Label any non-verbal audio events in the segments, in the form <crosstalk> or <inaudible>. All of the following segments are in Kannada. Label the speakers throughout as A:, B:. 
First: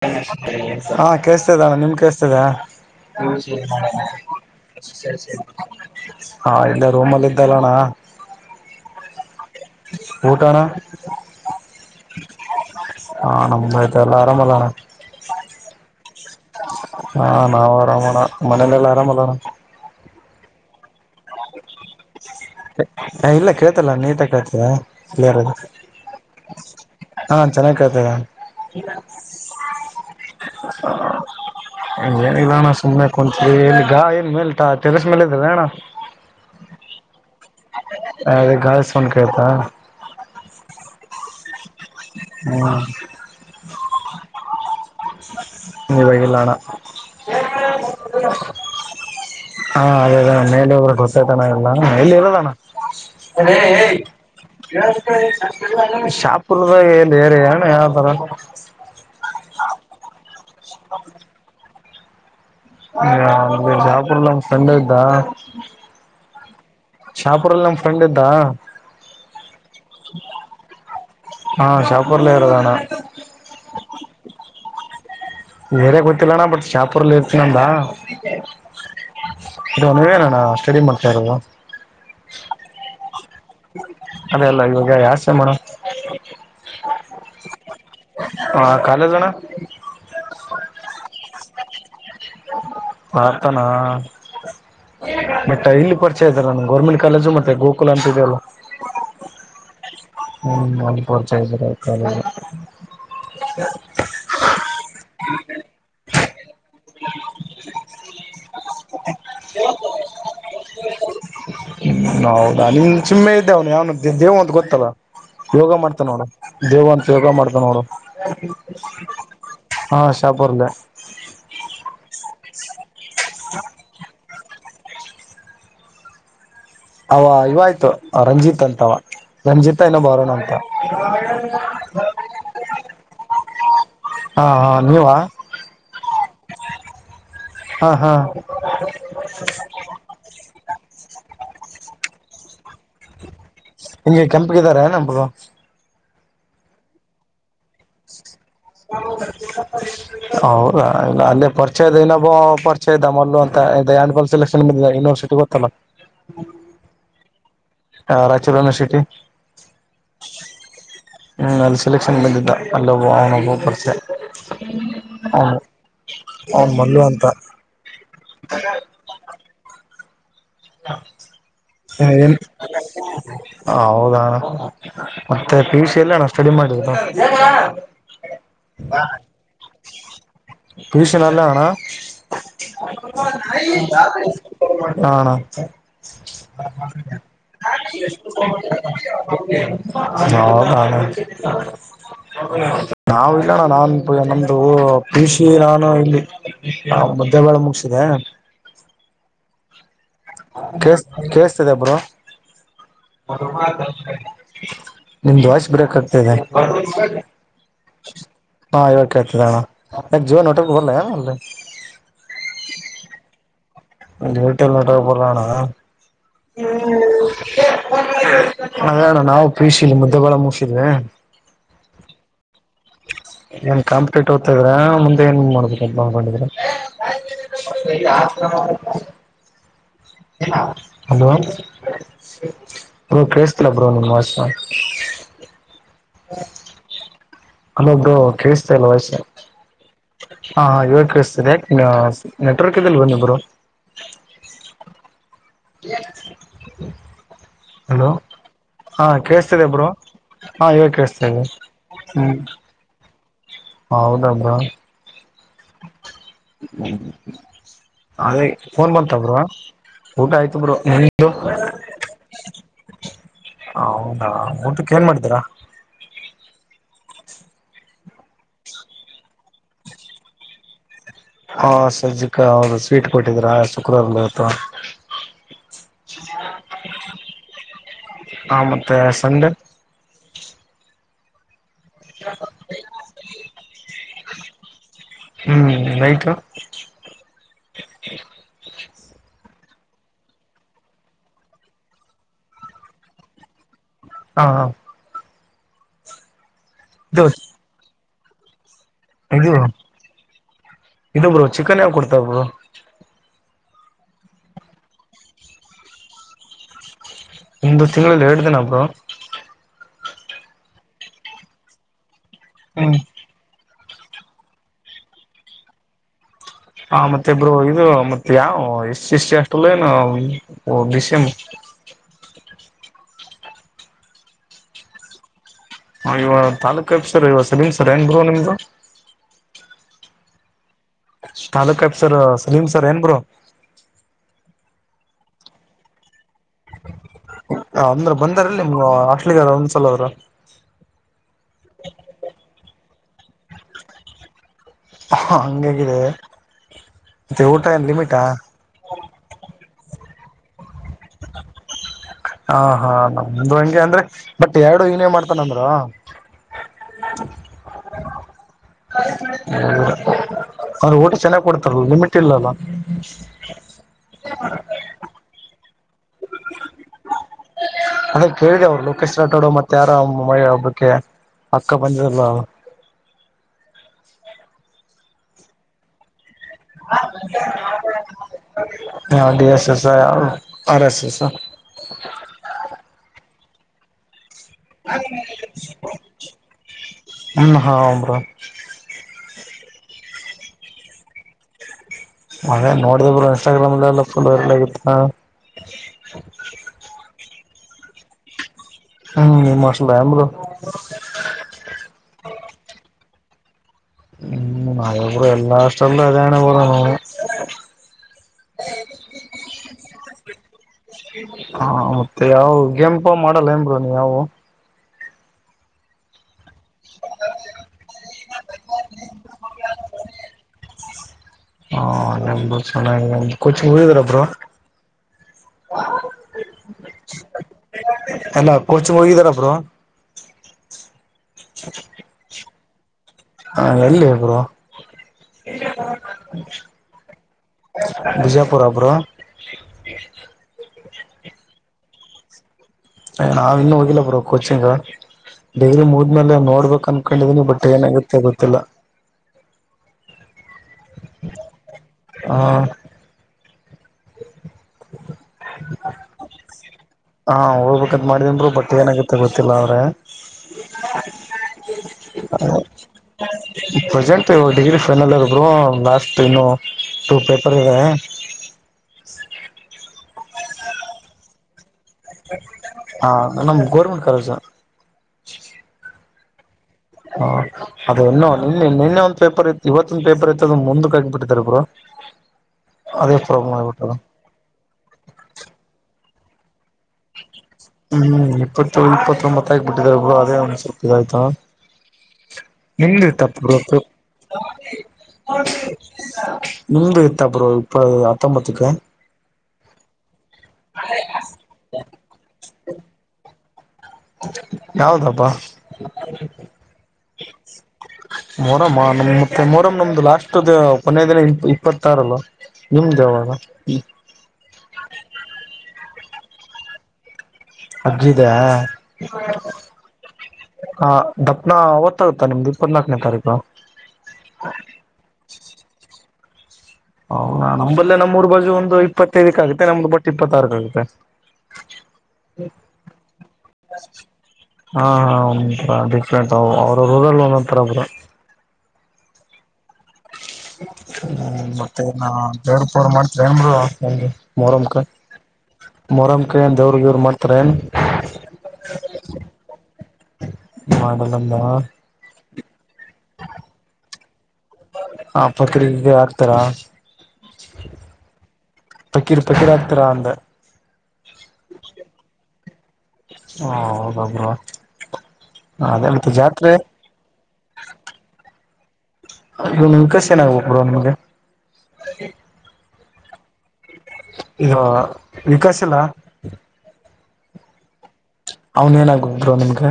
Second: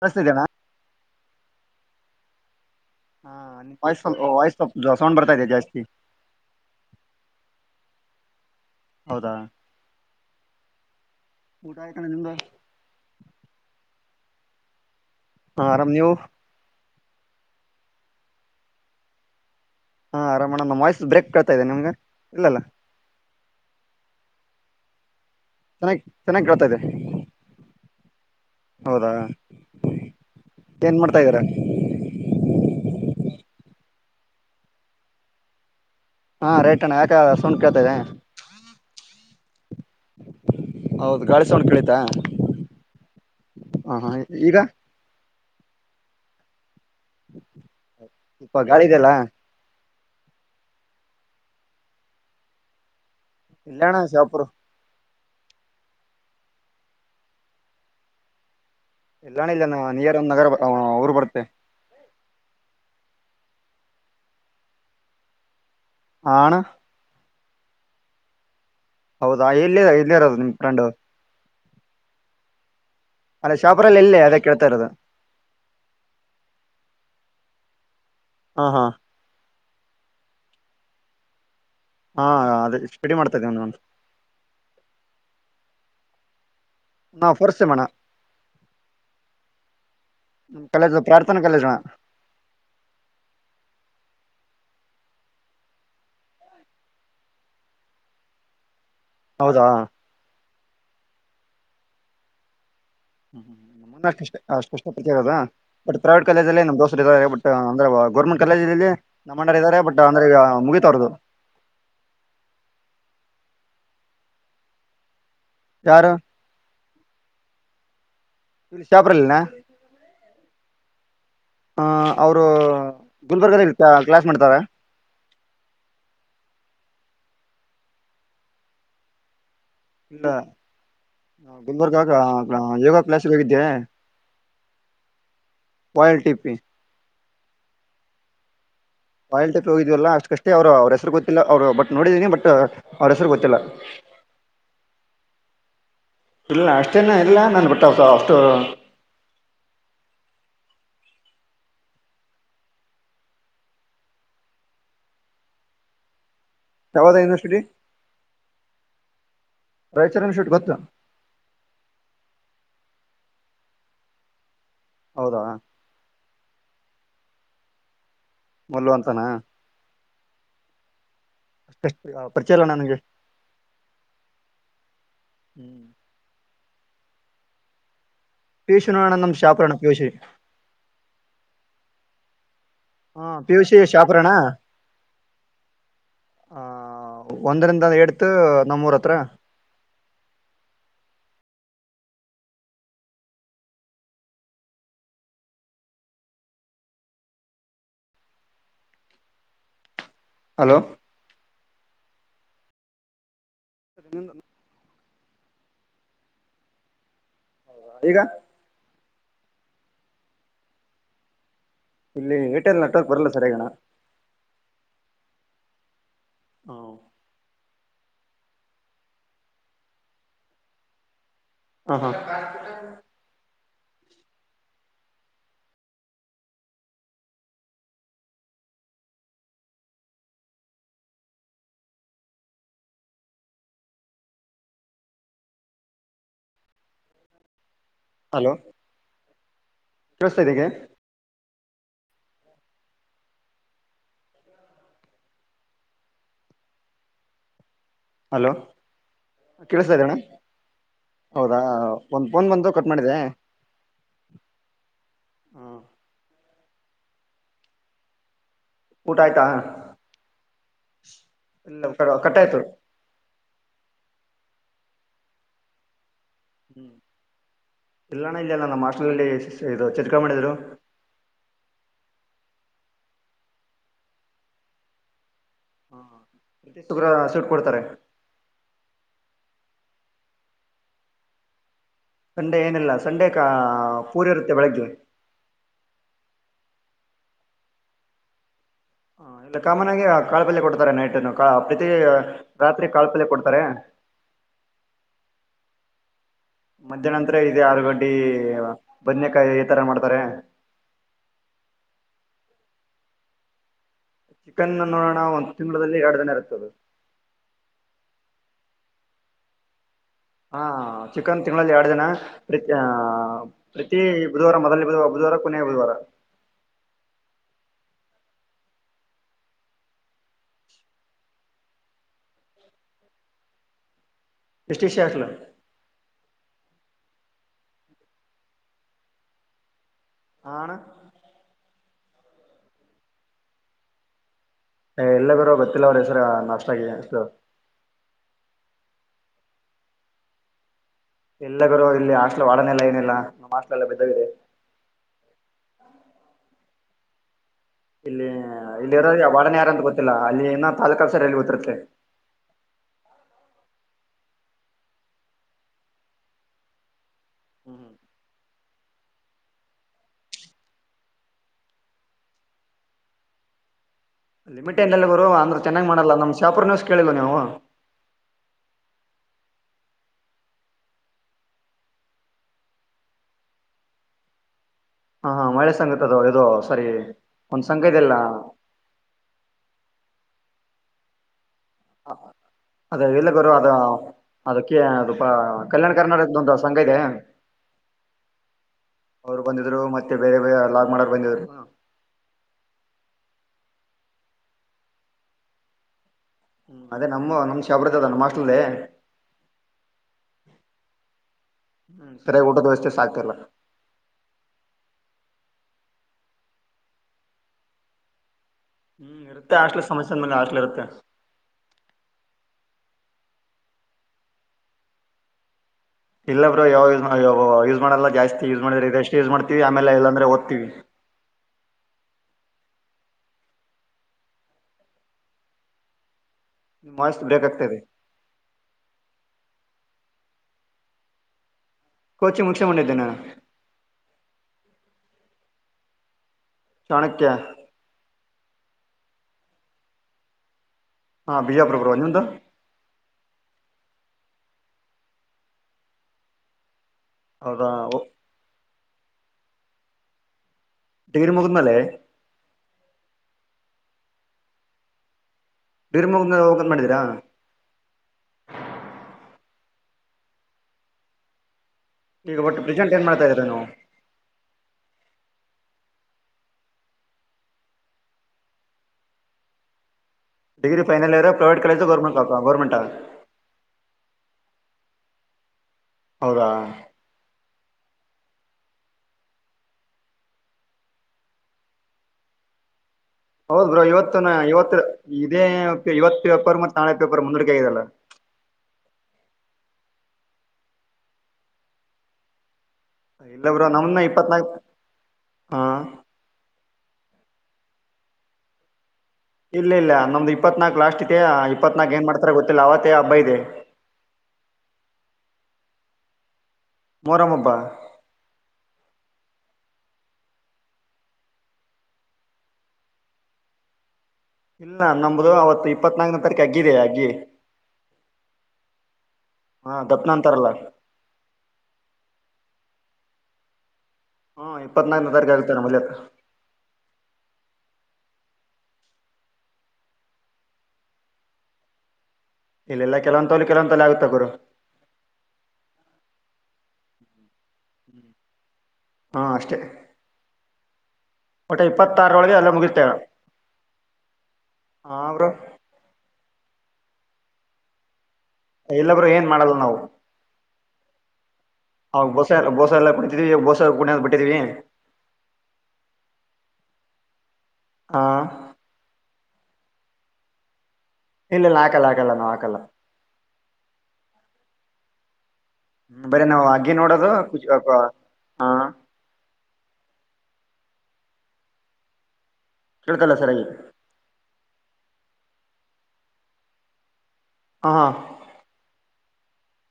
A: ಕೇಳಿಸ್ತಿದೆನಾ
B: ಹಾ ಕಸ್ತದ ನಿಮ್ ಕಸ್ತದ
A: ವಾಯ್ಸ್ ಸ್ವಲ್ಪ ವಾಯ್ಸ್ ಸ್ವಲ್ಪ ಸೌಂಡ್ ಬರ್ತಾ ಇದೆ ಜಾಸ್ತಿ
B: ಹಾ ಇಲ್ಲ ರೂಮ್ಲ್ ಇದ್ದಲ್ಲಣ್ಣ
A: ಹೌದಾ
B: ಊಟಣ
A: ಊಟ ಆಯ್ತ ಅಣ್ಣ ನಿಮ್ದು
B: ಹ ನಮ್ ತಲ್ಲ ಆರಾಮಲ್ಲನ
A: ಹ ಆರಾಮ್ ನೀವು
B: ಹಾ ನಾವವು್ ಆರಾಮಣ ಮನಲೆಲ್ಲ ಆರಾಮ ಅಲ್ಲಣ
A: ಹಾ ಆರಾಮಣ್ಣ ನಮ್ಮ್್ ಬ್ರೇಕ್ ಕಳ್ತಾ ಇದೆ ನಿಮ್ಗೆ ಇಲ್ಲಾ
B: ಇಲ್ಲ ಕೇಳ್ತಲ್ಲ ನೀತ ಕೇಳ್ತದ
A: ಚೆನ್ನಾಗಿ ಚೆನ್ನಾಗಿ ಕೇಳ್ತಾ ಇದೆ
B: ಹಾ ಚೆನ್ನಾಗಿ ಕೇಳ್ತ
A: ಹೌದಾ ಏನ್ ಮಾಡ್ತಾ ಇದೀರಾ
B: ಏನಿದಾನ ಸುಮ್ನೆ ಇಲ್ಲಿ ಗಾ ಏನ್ ಮೇಲ್ತಾ ತಲಸ ಮೇಲೆ ಇದ್ರ ಅಣ
A: ಹಾ ರೈಟ್ಣ್ಣ ಸುನ್ ಕೇಳ್ತದೆ
B: ಅದಾ
A: ಹೌದು ಗ ಕಳಿತಾ
B: ಹ್ಮ್
A: ಹ ಹಾ ಈಗ
B: ನೀವಾಗಲ್ಲಣ ಹ್ಮ
A: ಸ್ವಲ್ಪ ಗಾಳಿ ಇದೆಯಲ್ಲ
B: ಹಾ ಅದೇ ಅದ ಮೇಲಿ ಒಬರು ಗಟ್ಟೆತನ ಇಲ್ಲ ಇಲ್ಲಿ ಇರೋದಣ ಅ
A: ಇಲ್ಲಣ್ಣ
B: ಹೇಳ
A: ಶಾಪುರ್
B: ಶಾಪುರದಾಗ ಎಲ್ಲಿ ಏರಿ ಅಣ್ಣ ಯಾವರ
A: ಎಲ್ಲ ಇಲ್ಲ ನ ನಿಯರ್ ಒಂದ್ ನಗರ ಹನ ಅವ ಪಡತೆ
B: ಹ ಜಾಪುರ್ಲ್ಲಂಗ ಸಂಡೆ ಇದ್ದ
A: ಆಣ
B: ಶಾಪುರ್ಲ್ಲಿ ನಮ್ ಫ್ರಂಡ್ ಇದ್ದ
A: ಹೌದಾ ಎಲ್ಲಿ ಎಲ್ಲಿ ಇರೋದು ನಿಮ್ ಫ್ರಂಡು
B: ಹಾ ಶಾಪೂರ್ಲೇರುದಾನ
A: ಅದೇ ಶಾಪ್ರಲ್ಲಿ ಇಲ್ಲೇ ಅದೇ ಕೇಳ್ತಾ ಇರೋದು
B: ಬೇರೆ ಗೊತ್ತಿಲ್ಲಣ್ಣ ಬಟ್ ಚಾಪುರ್ಲ್ಲಿ ಇರ್ತೀನ ಅಂದ
A: ಹಾ ಹಾ
B: ನೀವೇನಣ್ಣ ಸ್ಟಡಿ ಮಾಡ್ತಾ ಇರದು
A: ಹಾ ಅದೇ ಸ್ಟೆಡಿ ಮಾಡ್ತಾ ಇದ್ದೇವನ್
B: ಹ
A: ನಾ ಫೋರ್ಟ್ ಸೇಮ್ ಅಣ್ಣ
B: ಹಾ ಕಾಲೇಜ್ ಅಣ್ಣ
A: ನಮ ಕಾಲೇಜ್ ಪ್ರಾರ್ಥನಾ ಕಾಲೇಜ್ನ
B: ಆತಾನ ಮಟ್ಟ ಇಲ್ಲಿ ಪರಿಚಯ ಇದಾರೆ ನ ಗೌರ್ಮೆಂಟ್ ಕಾಲೇಜು ಮತ್ತೆ ಗೋಕುಲ ಅಂತಿದೆಲ್ಲ
A: ಹೌದಾ
B: ಹ್ಮ್ ಮಪೂರ್ ಜ ಇದ್ರ ಕಾಲ
A: ಹ್ಮ ಹ್ಮ ನಮ್ಮ ಸ್ಪಷ್ಟಪತ ಅದ ಬಟ್ ಪ್ರೈವೇಟ್ ಕಾಲೇಜಲ್ಲಿ ನಮ್ ದೋಸ್ತರು ಇದಾರೆ ಬಟ್ ಅಂದ್ರೆ ಗೌರ್ಮೆಂಟ್ ಕಾಲೇಜಲ್ಲಿ ನಮ್ಮ ಅಣ್ಣರ್ ಇದ್ದಾರೆ ಬಟ್ ಅಂದ್ರೆ ಈಗ ಮುಗಿತಾವರದು
B: ಹೌದಾ ನಿನ್ ಸುಮ್ಮೆ ಇದ್ದೆ ಅವನು ಅವನು ದೇವು ಅಂತ ಗೊತ್ತಲ್ಲ ಯೋಗ ಮಾಡ್ತ
A: ಯಾರು
B: ನೋಡ ದೇವನ್ ಯೋಗ ಮಾಡ್ತ ನೋಡು
A: ಶಾಪ್ರಲ್ಲಿನ
B: ಶಾಪ್ರಲ್ಲಿ
A: ಹ ಅವರು ಗುಲ್ಬರ್ಗದ ಇತ ಕ್ಲಾಸ್ ಮಾಡ್ತಾರ
B: ಅವ ಇವಾಯ್ತು ರಂಜಿತ್ ಅಂತವ ರಂಜಿತ ಇನ್ನೊಬ್ಬ
A: ಇಲ್ಲ
B: ಅರುಣ್ ಅಂತ
A: ಗುಂಬರ್ಗ ಯೋಗ ಕ್ಲಸ್ಿಗೆ ಹೋಗಿದ್ದೆ
B: ಹಾ ಹಾ ನೀವ
A: ಬಯಲ್ ಟಿ ಪಿ
B: ಹಾ ಹಾ
A: ಬಯಲ್ ಟಿ ಪಿ ಹೋಗ್ವಲ್ಲ ಅಷ್ಟೇ ಕಷ್ಟ ಅವರು ಹೆಸರು ಗೊ ಇಲ್ಲ ಅವರು ಬಟ್ ನೋಡಿದೀನಿ ಬಟ್ ಅವ್ರ ಹೆಸರು ಗೊತ್ತಿಲ್ಲ
B: ಹಿಂಗೆ ಕೆಂಪಗಿದಾರ ಬ್ರೋ
A: ಇಲ್ಲ ಅಷ್ಟೇನ ಇಲ್ಲ ನನ್ ಬಿಟ್ಟಸ
B: ಹೌ ಇಲ್ಲ ಇಲ್ಲ ಅಲ್ಲೇ ಪರಿಚಯ ಇದೆ ಇನ್ನೊಬ್ ಪರಿಚಯ ಇದದೆ ಮಲ್ಲ ಅಂತಲ್ ಸೆಲೆಕ್ಷನ್ ಬ ಯೂನಿವರ್ಸಿಟಿ ಗೊತ್ತಲ್ಲ
A: ಯಾವದ ಯನರ್ಸಟಿ
B: ಹ ರಾಯಚೂರು ಯೂನಿವರ್ಸಿಟಿ
A: ರಾಯಚೂರು ಯೂನಿವರ್ಸಿಟಿ ಗೊತ್ತು
B: ಹ್ಮ್ ಅಲ್ಲಿ ಸೆಲೆಕ್ಷನ್ ಬಂದಿದ್ದ ಅಲ್ಲಭ ಅವನೊಬ್ಬ ಪರಿಚಯ
A: ಹೌದಾ
B: ಹ ಹ ಮಲು ಅಂತ ಬ
A: ಮಲ್ಲ ಅಂತಾನ ಅಷ್ಟ
B: <inaudible> ಏನ್
A: ಪರಿಚಯ ಇಲ್ಲ ನನಗೆ
B: ಹೌದಾ ಅಣ್ಣ ಮತ್ತೆ ಪಿ
A: ಹ್ಮ್
B: ಯು ಸಿ ಎಲ್ಲ ಅಣ್ಣ ಸ್ಟಡಿ ಮಾಡಿ ಎನ್ <unintelligible>
A: ಪಿಯುಷಿ ನೋಡೋಣ ನಮ್ ಶಾಪುರಣ ಪಿಯುಷಿ
B: ಭೀಷಣಲ್ಲ ಅಣ್ಣ
A: ಹಾ ಪಿಯುಷಿ ಶಾಪುರಣ
B: ಹಾ ಅಣ್ಣ ಹಾ
A: ಆ ಒಂದರಿಂದ ಎಡ್ತು ನಮ್ಮೂರ ಹತ್ರ
B: ನ. ನಾವ ಇಲ್ಲಣ್ಣ ನಾನ್ ನಮ್ದು ಪಿಷಿ ನಾನು ಇಲ್ಲಿ ಮುದ್ದ ಬೇಳೆ ಮುಗಸಿದೆೆ.
A: ಹಲೋ
B: ಕೆ ಸ್ ಕೆ ಸ್ ಹಚ್ಚಿದ ಬ್ರೋ <unintelligible> ನಿಮ್ದು ವಾಷ್ ಬ್ರೇಕ್ ಆಗ್ತದೆ.
A: ಹ ಈಗ.
B: ಕೆ ಜ ಜುವ ನ ಒಊಟ ಭಲ್.
A: ಇಲ್ಲಿ ಹಿಟೆಲ್ ನೆಟ್ವರ್ಕ್ ಬರಲ್ಲ ಸರಿಯಗಣ.
B: ವೀಟ ಎಲ್ಲ ನಟಬಲಣಾ. ಹ್ಮ್. ಹಣ ನಾವು ಪೀಶ ಇಲ್ಲಿ ಮುದ್ದೆಗೋಳ ಮುಸಿದ್ವಿ.
A: ಹ್ಮ ಹಾ.
B: ಏನ್ ಕಾಂಪ್ಲೀಟ್ ಹೋಗ್ತಾ ಇದ್ರ ಮುಂದೆ ಏನ್ ಮಾಡುದ ಮಾಡಕೊಂಡಿದ್ರ. ಹಲೋ ಹ ಕೇಸ್ಲ ಬರ ನಿಮ್ಮ ಹನ್ನದದು
A: ಹಲೋ
B: ಕೇಳಿಸ್ತಾಲ್ ವಯಷ್ಯ
A: ಕೇಳಿಸ್ತಾ
B: ಹ ಹಾ
A: ಇದೆಗೆ
B: ಹ ಇವಾಗ ಕಳಿಸ್ತಿದೆ ನೆಟ್ವರ್ಕ್ ಇದಲ್ಲಿ ಬಂದಿಬ್ಬರು <inaudible> <inaudible>
A: ಹಲೋ
B: ಹಾ ಕೇಳಿಸ್ತಿದೆ ಬ್ರೋ
A: ಕೇಳಿಸತ ಇದ್ದಣ್ಣ
B: ಹಾ ಇವಾಗ ಕೇಳಿಸ್ತಾ ಇದೆ
A: ಹೌದಾ ಒಂದು ಫೋನ್ ಬಂದು ಕಟ್ ಮಾಡಿದೆ
B: ಹೌದಬ್ರಾ ಹ್ಮ್ ಅದೇ ಫೋನ್ ಬಂತ
A: ಊಟ
B: ಬ್ರ
A: ಆಯ್ತಾ
B: ಊಟ ಆಯ್ತು ಬರು ನಿ್ದ
A: ಇಲ್ಲ ಕಟ್ ಆಯ್ತು
B: ಹೌದಾ ಊಟಕ್ಕೆ ಏನ್ ಮಾಡಿದ್ದೀರಾ
A: ಹ್ಮ್ ಇಲ್ಲ್ಣ ಇಲ್ಲ ನಮ್ಮ ಮಾಸ್ಷಲ್ ಇದು ಚಿರ್ಕ ಮಾಡಿದ್ರು
B: ಹಾ ಸಜ್ಜಿಕ ಅವರು ಸ್ವೀಟ್ ಕೊಟ್ಟಿದ್ರ ಶುಕ್ರವಾರ ಇತ್ತು
A: ಪ್ರತೀ ತುಗ್ರ ಸೂಟ್ ಕೊಡ್ತಾರೆ
B: ಪಸಂಡ
A: ಸಂಡೆ ಏನಿಲ್ಲ ಸಂಡೆ ಕ ಪೂರಿ ಇರುತ್ತೆ ಬೆಳಗ್ಿವವಿ
B: ಹ್ಮ್ ನಯ್ತು
A: ಹ ಇಲ್ಲ ಕಾಮನ್ ಆಗಿ ಕಾಳುಪಲ್ಯ ಕೊಡ್ತಾರೆ ನೈಟ್ನ್ನು ಕಾ ಪ್ರತಿ ರಾತ್ರಿ ಕಾಳುಪಲ್ಯ ಕೊಡ್ತಾರೆ.
B: ಹಾ ಹ
A: ಮಧ್ಯಾಹ
B: ಇದು
A: ನಂತರ ಇದೆ ಆರು ಗಂಟೆ ಅ <unintelligible>
B: ಇದು ಇದೊಬ್ಬರು ಚಿಕನ್ ಯಾವ ಕೊಡ್ತ ಹ
A: ಚಿಕನ್ ನೋಡೋಣ ಒಂದ್ ತಿಂಲ್ಲಿ ಎರಡು ಜನ ಇರ್ತದೆ
B: ಒ್ದ ತಿಂಗಳಲ್ಲಿ ಎರಡು ದಿನಬ್ರು
A: ಹಾ ಚಿಕನ್ ತಿಂಗಳಲ್ಲಿ ಎರಡು ಜನ ಪ್ರ ಆ.
B: ಹ್ಮ್
A: ಪ್ರತಿ ಬುಧವಾರ ಮೊದಲೇ ಬುಧಾರ ಬುಧವಾರ ಕೊನೆಯ ಬುಧವಾರ
B: ಹ ಮತ್ತೆ ಇಬ್ರು ಇದು ಮತ್ತೆ ಯಾವ ಎಷ್ಟ ಎಷ್ಟ ಅಷ್ಟಲ್ಲ ಏನು ಬಿಸೆಮ
A: ಎಷ್ಟಿ ಶಖಲ <inaudible>
B: ಹ ಇವ ತಾಲೂಕ ಎಪ್ಸರ್ ಇವ ಸಲೀಮ ಸರ್ ಏನ್ ಬರು ನಿಮ್ದು
A: ಹಣ
B: ತಾಲೂಕ್ಬ್ ಸರ್ ಸಲೀಂ ಸರ್ ಏನ್ ಗರು
A: ಎಲ್ಲ ಗರ ಗೊತ್ತಿಲ್ಲ ಅವ್ರ ಹೆಸರ
B: ಹ ಅಂದ್ರ ಬಂದಾರ ನಿಮ ಅಸ್ಲಿಿಗೆದ ಒಂದ್ಸಲದ್ರ
A: ಎಲ್ಲ ಗುರು ಇಲ್ಲಿ ಹಾಸ್ಟ್ಲ್ ಒಡನೆೆಲ್ಲ ಏನಿಲ್ಲ ನಮ್ಮ ಮಾಸ್ ಎಲ್ಲ ಬಿದ್ದಿದೆ
B: ಹಂಗಗಿದೆ ವಟೈಮ ಲಿಮಿಟಾ
A: ಇಲ್ಲಿ ಇಲ್ಲಿರೋ ವಾರ್ಡನ್ ಯಾರಂತ ಅಲ್ಲಿ ತಾಲೂಕ ಸರಲ್ಲಿ ಗೊತ್ತರುತ್ತೆ
B: ಒಂದು ಹಂಗೆ ಅಂದ್ರೆ ಬಟ್ ಎರಡು ಇನೇ ಮಾಡ್ತಾನ ಅಂದ್ರ
A: ಹ್ಞೂ
B: ಊಟ ಚೆನ್ನಾಗ್ ಕೊಡ್ತಾರ ಲಿಮಿಟ್ ಇಲ್ಲಲ್ಲ
A: ಲಿಮಿಟ ಎಲ್ಲಿ ಬರಾವ್ ಚೆನ್ನಾಗಿ ಮಾಡಲ್ಲ ನಮ್ಮ್ ಶಾಪೂರ್ನ್ಯವಸ್ ಕೇಳಿಲ್ಲವ ನೀವು
B: ಅದ ಕೇಳಿದೆ ಅವ್ರು ಲೋಕೇಶ್ ರಟೋಡ ಮತ್ತೆ ಯಾರ ಮೈ ಹಬ್ಬಕ್ಕೆ ಅಕ್ಕ ಬಂದಿದಲ್ಲ
A: ಹಾ ಹಾ ಮಳೆ ಸಂಗತ್ದೋ
B: ಹಾ ದ ಸ ಸ <unintelligible> ಆರ್ ಎಸ್ ಎಸ್ ಹ
A: ಹ ಅದೇ ವಲೆ <inaudible> ಅದ <unintelligible> ಅದಕ್ಕೆ ಅದು ಪ ಕಲ್ಯಾಣ ಕರ್ನಾಟಕದೊಂದು ಸಂಘ ಇದೆ
B: ಹ್ಮ್ ಹಾ ಬ್ರೋ
A: ಅವರು ಬಂದಿದ್ರು ಮತ್ತೆ ಬೇರೆ ಬ ಲಾಗ ಮಾಡಕ್ ಬಂದಿದ್ರು
B: ಮೆ ನೋಡಿದ್ರರು ಇನ್ಸ್ಟಾಗ್ರಾಮ್ಲ್ಲ ಎಲ್ಲ ಫುಲ್ ವೈರಲ್ ಆಗಿತ್ತ <inaudible>
A: ಹ್ಮ್ ಅದೇ ನಮ್ಮ ನಮ್ಮ ಶಬ್ರದ ಅದ ನ ಮಾಸ್ರುಲ್ಲೇ
B: ಹ್ಮ್ ಮಶ ಆಲ
A: ಸರಿಯಾಗಿ ಊಟದ ವ್ಯವಸ್ಥೆ ಆಗ್ತಿಲ್ಲ
B: ಹ್ಮ್ ಮಳಪುರ ಎಲ್ಲಾ ಕಷ್ಟಲ್ಲ ಅದಣ ಪರ ನೋನು
A: ಹ್ಮ್ ಇರುತ್ತೆ ಆಷ್ಟಲಿ ಸಮಸ್ಯೆಂದಗೆ ಆಷ್ಟಲಿ ಇರುತ್ತೆ
B: ಹಪ ಮಾಡಲ್ಲ ಏನ್ ನೀ ಯಾವು
A: ಇಲ್ಲ ಯಾವ ಯೂಸ್ ಮಾಡಲ್ಲ ಜಾಸ್ತಿ ಯೂಸ್ ಮಾಡಿದ್ರೆ ಇದೆ ಎಷ್ಟು ಯೂಸ್ ಮಾಡ್ತೀವಿ ಆಮೇಲೆ ಇಲ್ಲ ಅಂದ್ರೆ ದ್ತಿವಿ
B: ಹಾ ಚೆನ್ನಾಗಿ ಕೊಚಿಂಗ್ ಹೋಗಿದ್ರಬ್ರ
A: ವಾಯ್ಸ್ ಬ್ರೇಕ್ ಆಗ್ತಾ ಇದೆ
B: ಎಲ್ಲ ಕೊರ್ಚ್ ಮುೋಗಿದಾರಬ್ರು <unintelligible>
A: ಕೊಚಿ ಮುಗಿಸಕೊಂಡಿದ್ದೆ ನಾನು
B: ಹಾ ಎಲ್ಲಿ ಒಬ್ರು
A: ಚಾಣಕ್ಯ
B: ಬಜ ಪರ ಪರೋ
A: ಹಾಂ ವಿಜಯಪುರ ಪ್ರವಾನ ಹಿಂದ
B: ಅಯ ನಾವ್ ಇನ್ನು ಹೋಗಿಲ್ಲ ಬ್ರೋ ಕೋಚಿಂಗ್ ಡಿಗ್ರಿ ಮುದ್ಮೇಲೆ ನೋಡ್ಬೇಕಂತ ಕಳ
A: ಹೌದಾ
B: ಬಟ್ಟೆ ಏನಾಗುತ್ತೆ ಗೊತ್ತಿಲ್ಲ
A: ಡಿಗರಿ ಮುಗನ್ನಲ್ಲೇ
B: ಹ
A: ಡಿಗ್ರಿ ಮುಗಿದ್ಮೇಲೆ ಹೋಗಂತ ಮಾಡಿದೀರಾ
B: ಹಾ ಹೋಗ್ಬೇಕಂತ ಮಾಡಿದನ್ರು ಬಟ್ಟೆ ಏನಾಗುತ್ತೆ ಗೊತ್ತ ತಲಾವರೆ
A: ಈಗ ಒಟ್ಟು ಪ್ರೆಸೆಂಟ್ ಏನ್ ಮಾಡ್ತಾ ಇದೀರಾ ನೀವು
B: ಪ್ರೆಸೆಂಟ್ ಇ ಡಿಗ್ರಿ ಫೈನಲ್ ಒಬ್ ಲಾಸ್ಟ್ ಇನ್ನು ಟು ಪೇಪರ್ ಇದೆ ಸ
A: ಡಿಗ್ರಿಫೈಲ್ಯರ್ ಪ್ರೌ
B: ಹಾ ನಮ ಗೋರ್ಮೆಂಟ್ ಕಾಲೇಜು
A: ಹೌದಾ
B: ಹಾ ಅದು ಇನ್ನು ನಿನ್ನೆ ನಿನ್ನೆ ಒಂದ ಪೇಪರ್ ಇತ್ತು ಇವತ್ತೊಂದ ಪೇಪರ್ ಇಐತ್ತು ಅದ ಮುಂದಕ್ ಆಗಬಿಟ್ಟಾರಬ್ರು
A: ಹೌದ್ ಬ್ರೋ ಇವತ್ತು ನ ಇವತ್ತು ಇದೇ ಇವತ್ತು ಪರ್ ಮ
B: ಹ್ಮ್ ಇಪ್ಪತ್ತು ಮುಪ್ಪತ್ತೊಂಬತ್ತು ಗತ್ತಾಗ ಬಿಟ್ಟಿದಿದ್ದಾರೆಬ್ರು ಅದೇ ಒಂದ್ ಸ್ವಲ್ಪ ಇದಾಯ್ತಾ ನಿಂದಿತ್ತ
A: ಇಲ್ಲ ಬ್ರೋ
B: ಪವಕ
A: ನಮ್ನ ಇಪ್ಪತ್ನಾಲ್ಕು ಹಾ
B: ನಿಮ್ದು ಇತ್ತಬ್ರು ಇಪ್ಪ ಹತ್ತೊಂಬತ್ತಕ್ಕೆ
A: ಇಲ್ಲ ಇಲ್ಲ ನಮ ಇತ್ನಾಲ್ಕ್ ಲಾಸ್ಟ್ ಇಪ್ಪತ್ನಾಕಕ್ ಏ ಮಾಡತ ಗೊತ್ತ ಲಾವತ ಅಬ್ಬ ಇದೆ
B: ಯಾವದಬ್ಬ
A: ಮೊಹರಂ ಹಬ್ಬ
B: ಮರ ಮಾ ಮತ್ತ ಮೊರಮ್ ನಮ್ದು ಲಾಸ್ಟ್ ಕೊನೇ ದಿನ ಇ ಇಪ್ಪತ್ತಾರಲ್ಲ ನಿಮ್ದೇವಾಗ
A: ಇಲ್ಲ ನಮ್ದು ಅವತ್ತು ಇ ಇಪ್ಪತ್ನಾಲ್ಕನೇ ತಾರೀಕು ಆಗಿದೆ ಅಗಿ
B: ಅಗ್ಗಿದೆ
A: ಹಾ ದಪ್ನ ಅಂತಾರಲ್ಲ
B: ಹ ದಪ್ಪನ ಅವತ್ತು ಆತಾ ನಿಮ್ದು ಇಪ್ಪತ್ನಾಲ್ಕನೇ ತಾರೀಕು
A: ಹಾ ಇಪ್ಪತ್ನಾಲ್ಕನೇ ತಾರೀಕು ಆಗುತ್ತೆ ನ ಮಲ್ಯ
B: ಹೌದ ನಂಬಲ್ಲೇ ನಮ್ಮೂರ್ ಬಾಜು ಒಂದು ಇಪ್ಪತ್ತೈದಕ್ಕ ಆಗುತ್ತೆ ನಮ್ದು ಬಟ್ಟು ಇಪ್ಪತ್ತಾರಕ ಆಗುತ್ತೆ
A: ಇಲ್ಲೆಲ್ಲಾ ಕೆಲವಂತಲಿ ಕೆಲವೊಲ್ಲಿ ಆಗ್ತ ಗರು
B: ಹ ಡಿಫ್ರೆಂಟ್ ಅವ್ರ ರೂರಲ್ಲಿ ಒಂದೊಂತರ ಒಬ್ರು
A: ಹಾ ಅಷ್ಟೇ
B: ಹ ಹ್ಮ್
A: ಒಟ್ಟ
B: ಮತ್ತೆ ನ
A: ಇಪ್ಪತ್ತಾರೊಳಗೆ ಎಲ್ಲ
B: ದೇ ಪರ್
A: ಮುಗಿತೇವೆ
B: ಮಾಡ ನ ಮೊರಮಕ
A: ಹಾ ಬ್ರೋ
B: ಮೊರಂ ಕ ದವ್ರಗವ್ರರು ಮಾಡ್ತಾರೆೇ
A: ಎಲ್ಲಬ್ರುೂ ಏನ್ ಮಾಡಲ್ಲ ನಾವು
B: ಮಾಡಲ್ಲಮ್ಮ
A: <inaudible> ಎಲ್ಲ ಕುತಿದವಿ ಬೋಸ ಕುಡ ಬಿಟ್ಟೀವಿ
B: ಆ ಫಕೀರಿಗೆ ಹಾಕ್ತಾರಾ
A: ಹಾ
B: ಕೃಪಕಡತ್ರರ ಆಂದ
A: ಇಲ್ಲಿಲ್ಲಾಕಲ್ಲ ಹಾಕಲ್ಲ ನಾ ಆಾಕಲ್ಲ
B: ಹ ಗಬ್ರ
A: ಹ್ಮ್ ಬರೀ ನಾವು ಅಗ್ಗಿ ನೋಡೋದು ಕುಜಬೇಕ ಹಾ
B: ಕಷ ಏನಾಗ್ಬೇಕ ಬಿಡ ನಮಗೆ
A: ಕೇಳ್ತಲ್ಲ ಸರ್ಿ
B: ಈಗ ವಿಕಾಶ ಎಲ್ಲಾ.
A: ಹ ಹಾ
B: ಅವನ್ ಏನಾಗುದ್ರು ನಿಮಗ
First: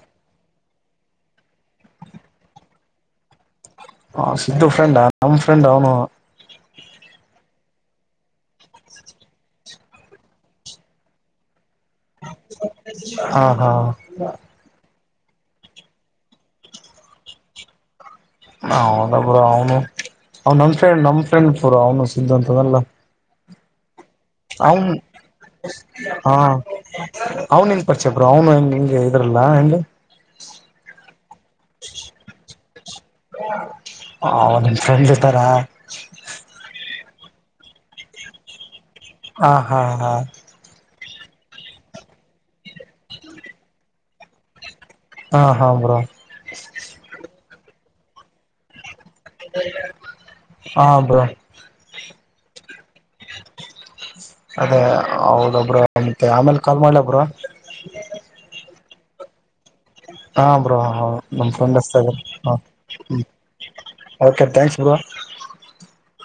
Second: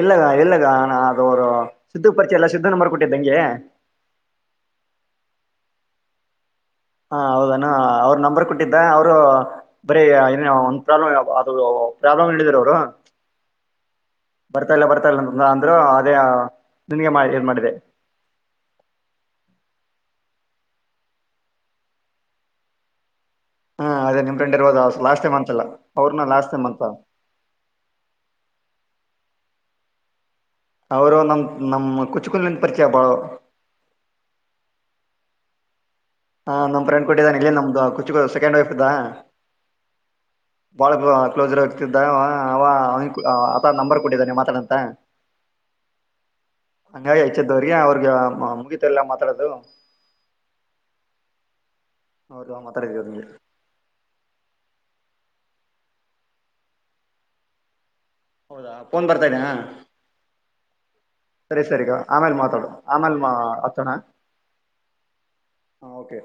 A: ಇಲ್ಲಗ ಇಲ್ಲಗ ನಾ ಅದು ಅವರು ಸಿದ್ದು ಪರಿಚಯ ಎಲ್ಲ ಸಿದ್ದನ ಮರ್ಕೊಟ್ಟಿದ್ದಂಗೆ
B: ಹ ಸಿದ್ದು ಫ್ರೆಂಡ್ ನಮ ಫ್ರೆಂಡ್ ಅವನು
A: ಹಾ ಹೌದಾನ ಅವ್ರ ನಂಬರ್ ಕೊಟ್ಟಿದ್ದ ಅವರು ಬರೀ ಏನ ಒಂದ ಪ್ರಾಬ್ಲಮ್ ಅ ಪ್ರಾಬ್ಲಮ್ ಹೇಳಿದರು ಅವರು
B: ಹ ಹಾ
A: ಬರ್ತಾ ಇಲ್ಲ ಬರ್ತಾ ಇಲ್ಲ ಅಂದ್ರ ಅದೇ ನನ್ಗೆ ಏನ್ ಮಾಡಿದೆ
B: ಹೌದ ಪುರ ಅವನು ಅವ ನನ್ ಫ್ರಂಡ್ ನಮ್ ಫ್ರೆಂಡ್ ಪುರ ಅವನು ಸಿದ್ಧಾಂತದಲ್ಲ
A: ಹಾ ಅದೇ ನಿಮ್ ಫ್ರೆಂಡ್ ಇರ್ಬೋದು
B: ಅವನ್
A: ಲಾಸ್ಟ್ ಟೈಮ್ ಅಂತಲ್ಲ ಅವ್ರನ್ನ
B: ಹ
A: ಲಾಸ್ಟ್ ಟೈಮ್ ಅಂತ
B: ಅವನು ನ್ ಪರಿಚಯ ಬರು ಅವನು. ಇದ್ರಲ್ಲಾ ಹೆ.
A: ಅವರು ನಮ ನಮ ಕುಚುಕುಲ್ಿಂದ ಪರಿಚಯ ಬಾಳು
B: ಅವ ನಿಮ್ ಫ್ರೆಂಡ್ <unintelligible>
A: ಹಾ ನಮ ಫ್ರೆ್ ಕೊಟ್ಟಿದ್ದಾನ ಇ ನ್ದು ಕುು ಸೆಂಡ್ ವೈ್
B: ಹ ಹಾ ಹಾ
A: ಕ್ಲೋಸರ್ ಆಗ್ತಿದ್ದ ಅವ ಅವ ಆ ನಂಬರ್ ಕೊಟ್ಟಿದ್ದಾನೆ ಮಾತಾಡಂತ
B: ಹಾ ಹಾ ಬ್ರೋ
A: ಹಂಗಾಗಿ ಹೆಚ್ಚಿದ್ದ ಅವ್ರಿಗೆ ಅವ್ರಿಗೆ ಮುಗಿತ ಎಲ್ಲ ಮಾತಾಡೋದು
B: ಹಾಯ್.
A: ಹೌದು ಮತ್. ಪ್ರಗದ
B: ಅದೇ ಹೌದೊಬ್ರ ಮತ್ತೆ ಆಮೇಲೆ ಕಾಲ್ ಮಾಡ್ಲ ಒಬ್ರ
A: ಹೌದಾ ಫೋನ್ ಬರ್ತಾ ಇದ್ದ
B: ಹಾ ಬ್ರ ನಮ್ ಫ್ರೆಂಡ್ತ
A: ಆಮೇಲೆ ಮಾತಾಡು ಆಮೇಲೆ ಹಚ್ಚೋಣ
B: ಹೆಕ್ಸ್ ಬ
A: ಓಕೆ